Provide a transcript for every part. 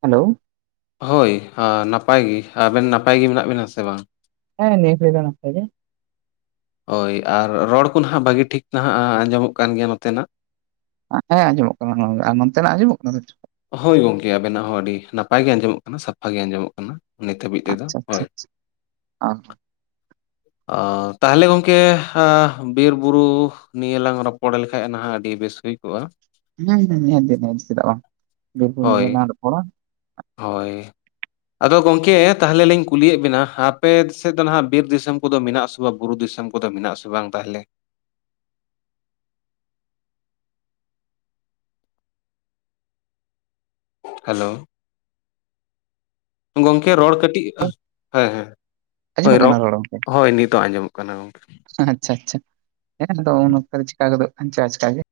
hello ᱦᱳᱭ ᱱᱟᱯᱟᱭ ᱜᱮ ᱟᱵᱮᱱ ᱱᱟᱯᱟᱭ ᱜᱮ ᱢᱮᱱᱟᱜ ᱵᱮᱱᱟ ᱥᱮ ᱵᱟᱝ ᱦᱮᱸ ᱱᱤᱭᱟᱹ ᱜᱟᱲᱤᱡ ᱫᱚ ᱱᱟᱯᱟᱭ ᱜᱮ ᱦᱳᱭ ᱟᱨ ᱨᱚᱲ ᱠᱚ ᱱᱟᱦᱟᱜ ᱵᱷᱟᱹᱜᱤ ᱴᱷᱤᱠ ᱱᱟᱦᱟᱜ ᱟᱸᱡᱚᱢᱚᱜ ᱠᱟᱱ ᱜᱮᱭᱟ ᱱᱚᱛᱮᱱᱟᱜ ᱦᱮ ᱟᱹᱡᱚᱢᱚᱜ ᱠᱟᱱᱟ ᱜᱚᱢᱠᱮ ᱟᱨ ᱱᱚᱛᱮᱱᱟᱜ ᱟᱸᱡᱚᱢᱚᱜ ᱠᱟᱱᱟ ᱦᱳᱭ ᱜᱚᱝᱠᱮ ᱟᱵᱮᱱᱟᱜ ᱦᱚᱸ ᱟᱹᱰᱤ ᱱᱟᱯᱟᱭ ᱜᱮ ᱟᱸᱡᱚᱢᱚᱜ ᱠᱟᱱᱟ ᱥᱟᱯᱷᱟ ᱜᱮ ᱟᱸᱡᱚᱢᱚᱜ ᱠᱟᱱᱟ ᱱᱤᱛ ᱦᱟᱹᱵᱤᱡ ᱛᱮᱫᱚ ᱟᱪᱪᱷᱟ ᱟᱪᱪᱷᱟ ᱦᱳᱭ ᱛᱟᱦᱚᱞᱮ ᱜᱚᱢᱠᱮ ᱵᱤᱨ ᱵᱩᱨᱩ ᱱᱤᱭᱟᱹ ᱞᱟᱝ ᱨᱚᱯᱚᱲ ᱞᱮᱠᱷᱟᱡ ᱱᱟᱦᱟᱜ ᱟᱹᱰᱤ ᱵᱮᱥ ᱦᱩᱭ ᱠᱚᱜ-ᱟ [unintelligible] ᱦᱳᱭ, ᱨᱚᱯᱚᱲᱟ ᱦᱳᱭ ᱟᱫᱚ ᱜᱚᱝᱠᱮ ᱛᱟᱦᱚᱞᱮ ᱞᱤᱧ ᱠᱩᱞᱤᱭᱮᱫ ᱵᱤᱱᱟ ᱟᱯᱮ ᱥᱮᱫ ᱫᱚ ᱱᱟᱦᱟᱜ ᱵᱤᱨ ᱫᱤᱥᱚᱢ ᱠᱚᱫᱚ ᱢᱮᱱᱟᱜ ᱟᱥᱮ ᱵᱟᱝ ᱵᱩᱨᱩ ᱫᱤᱥᱚᱢ ᱠᱚᱫᱚ ᱢᱮᱱᱟᱜ ᱟᱥᱮ ᱵᱟᱝ ᱛᱟᱦᱚᱞᱮ ᱦᱮᱞᱳ ᱜᱚᱝᱠᱮ ᱨᱚᱲ ᱠᱟᱹᱴᱤᱡ ᱦᱮᱸ ᱦᱮᱸ ᱦᱳᱭ ᱟᱸᱡᱚᱢᱚᱜ ᱨᱚᱜ ᱠᱟᱱᱟ ᱦᱳᱭ ᱱᱤᱛᱚᱜ ᱟᱸᱡᱚᱢᱚᱜ ᱠᱟᱱᱟ ᱜᱚᱝᱠᱮ ᱦᱮ ᱟᱪᱪᱷᱟ ᱟᱪᱪᱷᱟ ᱦᱮ ᱫᱚ ᱱᱚᱛᱮ ᱨᱮ ᱪᱤᱠᱟᱹ ᱜᱚᱫᱚᱜ ᱠᱟᱱ ᱪᱚ ᱟᱪᱠᱟᱜᱮ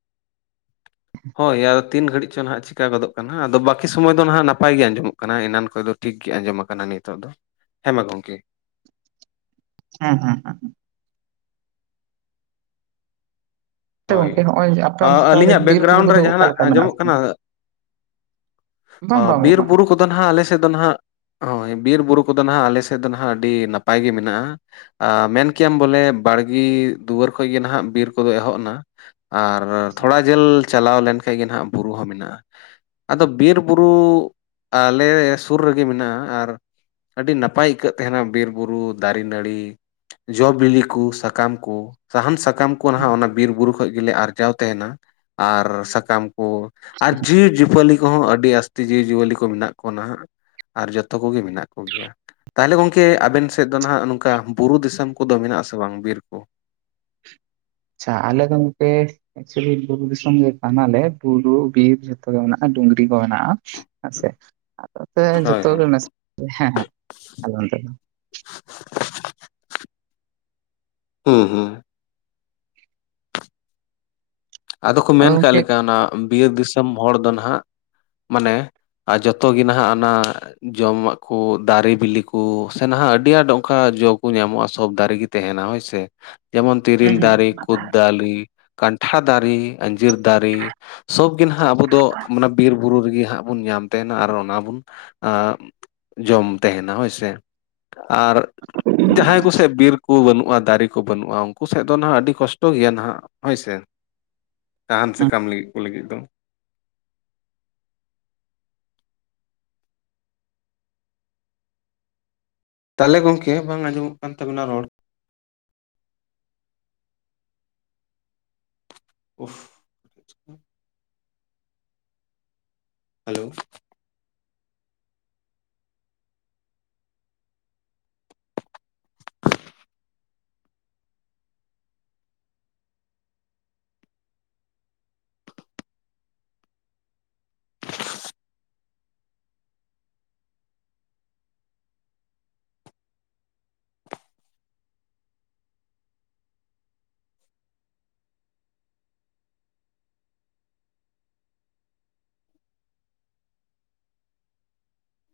ᱦᱳᱭ ᱟᱫᱚ ᱛᱤᱱ ᱜᱷᱟᱹᱲᱤᱡ ᱪᱚ ᱱᱟᱦᱟᱜ ᱪᱤᱠᱟᱹ ᱜᱚᱫᱚᱜ ᱠᱟᱱᱟ ᱟᱫ ᱵᱟᱹᱠᱤ ᱥᱚᱢᱚᱭ ᱫᱚ ᱱᱟᱦᱟᱜ ᱱᱟᱯᱟᱭ ᱜᱮ ᱟᱸᱡᱚᱢᱚᱜ ᱠᱟᱱᱟ ᱮᱱᱟᱱ ᱠᱷᱚᱡ ᱫᱚ ᱴᱷᱤᱠ ᱜᱮ ᱟᱸᱡᱚᱢ ᱟᱠᱟᱱᱟ ᱱᱤᱛᱚᱜ ᱫᱚ ᱦᱮᱸ ᱢᱟ ᱜᱚᱝᱠᱮ [unintelligible] ᱛᱚ ᱦᱳᱭ ᱜᱚᱝᱠᱮ ᱦᱚᱸᱜᱼᱚᱭ ᱟᱯᱮ ᱚᱱᱛᱮ ᱛᱟᱦᱚᱞᱮ ᱟᱹᱞᱤᱧᱟᱜ ᱵᱤᱨ ᱵᱩᱨᱩ ᱵᱮᱠᱜᱨᱟᱭᱩᱱ ᱨᱮ ᱠᱚᱫᱚ ᱚᱠᱟ ᱡᱟᱦᱟᱱᱟᱜ ᱞᱮᱠᱟ ᱢᱮᱱᱟᱜ ᱟᱸᱡᱚᱢᱚᱜ ᱟᱥᱮ ᱠᱟᱱᱟ ᱵᱟᱝ ᱦᱚᱸ ᱵᱟᱝ ᱵᱟᱝ ᱵᱤᱨ ᱵᱟᱝ ᱵᱩᱨᱩ ᱠᱚᱫ ᱟᱫᱚ ᱱᱟᱦᱟᱜ ᱟᱞᱮ ᱥᱮᱫ ᱫᱚ ᱱᱟᱦᱟᱜ ᱦᱳᱭ ᱵᱤᱨ ᱵᱩᱨᱩ ᱠᱚᱫᱚ ᱱᱟᱦᱟᱜ ᱟᱞᱮ ᱥᱮᱫ ᱫᱚ ᱱᱟᱦᱟᱜ ᱟᱹᱰᱤ ᱱᱟᱯᱟᱭ ᱜᱮ ᱢᱮᱱᱟᱜ-ᱟ ᱟ ᱢᱮᱱ ᱠᱮᱭᱟᱢ ᱵᱚᱞᱮ ᱵᱟᱲᱜᱤ ᱫᱩᱣᱟᱹᱨ ᱠᱷᱚᱱ ᱜᱮ ᱱᱟᱦᱟᱜ ᱵᱤᱨ ᱠᱚᱫᱚ ᱮᱦᱚᱵ ᱱᱟ ᱟᱨ ᱛᱷᱚᱲᱟ ᱡᱷᱟᱹᱞ ᱪᱟᱞᱟᱣ ᱞᱮᱱᱠᱷᱟᱡ ᱜᱮ ᱟᱸᱜ ᱵᱩᱨᱩ ᱦᱚᱸ ᱢᱮᱱᱟᱜ-ᱟ ᱟᱫᱚ ᱵᱤᱨ ᱵᱩᱨᱩ ᱟᱞᱮ ᱥᱩᱨ ᱨᱮᱜᱮ ᱢᱮᱱᱟᱜ-ᱟ ᱟᱨ ᱟᱹᱰᱤ ᱱᱟᱯᱟᱭ ᱟᱹᱭᱠᱟᱹᱜ ᱛᱟᱦᱮᱱᱟ ᱵᱤᱨ ᱵᱩᱨᱩ ᱫᱟᱨᱮ ᱱᱟᱹᱲᱤ ᱡᱚ ᱵᱤᱞᱤ ᱠᱩ ᱥᱟᱠᱟᱢ ᱠᱚ ᱥᱟᱦᱟᱱ ᱥᱟᱠᱟᱢ ᱠᱩ ᱠᱩ ᱱᱟᱦᱟᱜ ᱚᱱᱟ ᱵᱤᱨ ᱵᱩᱨᱩ ᱠᱷᱚᱡ ᱜᱮᱞᱮ ᱟᱨᱡᱟᱣ ᱛᱟᱦᱮᱱᱟ ᱟᱨ ᱥᱟᱠᱟᱢ ᱠᱩ ᱚ ᱟᱨ ᱡᱤᱣᱤ ᱡᱤᱯᱟᱹᱞᱤ ᱠᱚᱦᱚᱸ ᱟᱹᱰᱤ ᱟᱥᱛᱤ ᱡᱤᱣᱤ ᱡᱤᱭᱟᱹᱞᱤ ᱠᱚ ᱢᱮᱱᱟᱜ ᱠᱚᱣᱟ ᱱᱟᱦᱟᱜ ᱟᱨ ᱡᱚᱛᱚ ᱠᱚᱜᱮ ᱢᱮᱱᱟᱜ ᱠᱚᱜᱮᱭᱟ ᱛᱟᱦᱟᱞᱮ ᱜᱚᱝᱠᱮ ᱟᱵᱮᱱ ᱥᱮᱫ ᱫᱚ ᱱᱟᱦᱟᱜ ᱱᱚᱝᱠᱟ ᱵᱩᱨᱩ ᱫᱤᱥᱚᱢ ᱠᱚᱫᱚ ᱢᱮᱱᱟᱜ ᱟᱥᱮ ᱵᱟᱝ ᱵᱤᱨ ᱠᱚ ᱪᱷᱟ ᱟᱞᱮ ᱫᱚ ᱜᱚᱝᱠᱮ ᱮᱠᱪᱩᱭᱮᱞᱤ ᱵᱩᱨᱩ ᱫᱤᱥᱚᱢ ᱜᱮ ᱠᱟᱱᱟᱞᱮ ᱵᱩᱨᱩ ᱵᱤᱨ ᱡᱷᱚᱛᱚ ᱜᱮ ᱢᱮᱱᱟᱜ ᱟ ᱰᱩᱝᱨᱤ ᱠᱚ ᱢᱮᱱᱟᱜ-ᱟ ᱟᱥᱮ ᱟᱫᱚ ᱛᱮ ᱦᱳᱭ ᱡᱚᱛᱚ ᱦᱳᱭ ᱜᱮ ᱢᱮᱥᱟ ᱦᱮᱸ ᱦᱮᱸ ᱟᱞᱮ ᱚᱱᱛᱮ ᱫᱚ ᱦᱩᱸ ᱦᱩᱸ ᱟᱫᱚ ᱠᱚ ᱢᱮᱱ ᱠᱟᱜ ᱞᱮᱠᱟ ᱚᱱᱟ ᱵᱤᱨ ᱫᱤᱥᱚᱢ ᱦᱚᱲ ᱫᱚ ᱱᱟᱦᱟᱜ ᱢᱟᱱᱮ ᱟᱨ ᱡᱚᱛᱚ ᱜᱮ ᱱᱟᱦᱟᱜ ᱟᱱᱟ ᱡᱚᱢᱟᱜ ᱠᱩ ᱫᱟᱨᱮ ᱵᱤᱞᱤ ᱠᱩ ᱥᱮ ᱱᱟᱦᱟᱜ ᱟᱹᱰᱤ ᱟᱸᱴ ᱚᱱᱠᱟ ᱡᱚ ᱠᱩ ᱧᱟᱢᱚᱜ-ᱟ ᱥᱚᱵ ᱫᱟᱨᱮ ᱜᱮ ᱛᱮᱦᱮᱱᱟ ᱦᱳᱭᱥᱮ ᱡᱮᱢᱚᱱ ᱛᱮᱨᱮᱞ ᱫᱟᱨᱮ ᱠᱩᱫ ᱫᱟᱞᱤ ᱠᱟᱱᱴᱷᱟᱲ ᱫᱟᱨᱮ ᱟᱸᱡᱤᱨ ᱫᱟᱨᱮ ᱥᱚᱵ ᱜᱮ ᱱᱟᱦᱟᱜ ᱟᱵᱚ ᱫᱚ ᱟᱱᱟ ᱵᱤᱨ ᱵᱩᱨᱩ ᱨᱮᱜᱮ ᱦᱟᱜ ᱵᱚᱱ ᱧᱟᱢᱟ ᱛᱟᱦᱮᱱᱟ ᱟᱨ ᱚᱱᱟ ᱵᱩᱱ ᱟᱻ ᱡᱚᱢ ᱛᱟᱦᱮᱱᱟ ᱦᱳᱭ ᱥᱮ ᱟᱨ ᱡᱟᱦᱟᱸᱭ ᱠᱚᱥᱮ ᱵᱤᱨ ᱠᱚ ᱵᱟᱹᱱᱩᱜ-ᱟ ᱫᱟᱨᱮ ᱠᱚ ᱵᱟᱹᱱᱩᱜ-ᱟ ᱩᱱᱠᱩ ᱥᱮᱫ ᱫᱚ ᱱᱟᱦᱟᱜ ᱟᱹᱰᱤ ᱠᱚᱥᱴᱚ ᱜᱮᱭᱟ ᱱᱟᱦᱟᱜ ᱦᱳᱭ ᱥᱮ ᱥᱟᱦᱟᱱ ᱥᱟᱠᱟᱢ ᱞᱟᱹᱜᱤᱫ ᱠᱚ ᱞᱟᱹᱜᱤᱫ ᱫᱚ ᱛᱟᱦᱟᱞᱮ ᱜᱚᱝᱠᱮ ᱵᱟᱝ ᱟᱸᱡᱚᱢᱚᱜ ᱠᱟᱱ ᱛᱟᱵᱤᱱᱟ ᱨᱚᱲ ᱩᱯᱷᱥ ᱦᱮᱞᱳ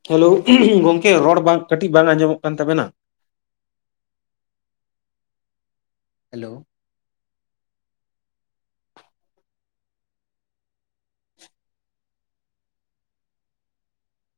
ᱦᱮᱞᱳ ᱜᱚᱝᱠᱮ ᱨᱚᱲ ᱵᱟᱝ ᱠᱟᱹᱴᱤᱡ ᱵᱟᱝ ᱟᱸᱡᱚᱢᱚᱜ ᱠᱟᱱ ᱛᱟᱵᱮᱱᱟ ᱦᱮᱞᱳ [inaudible]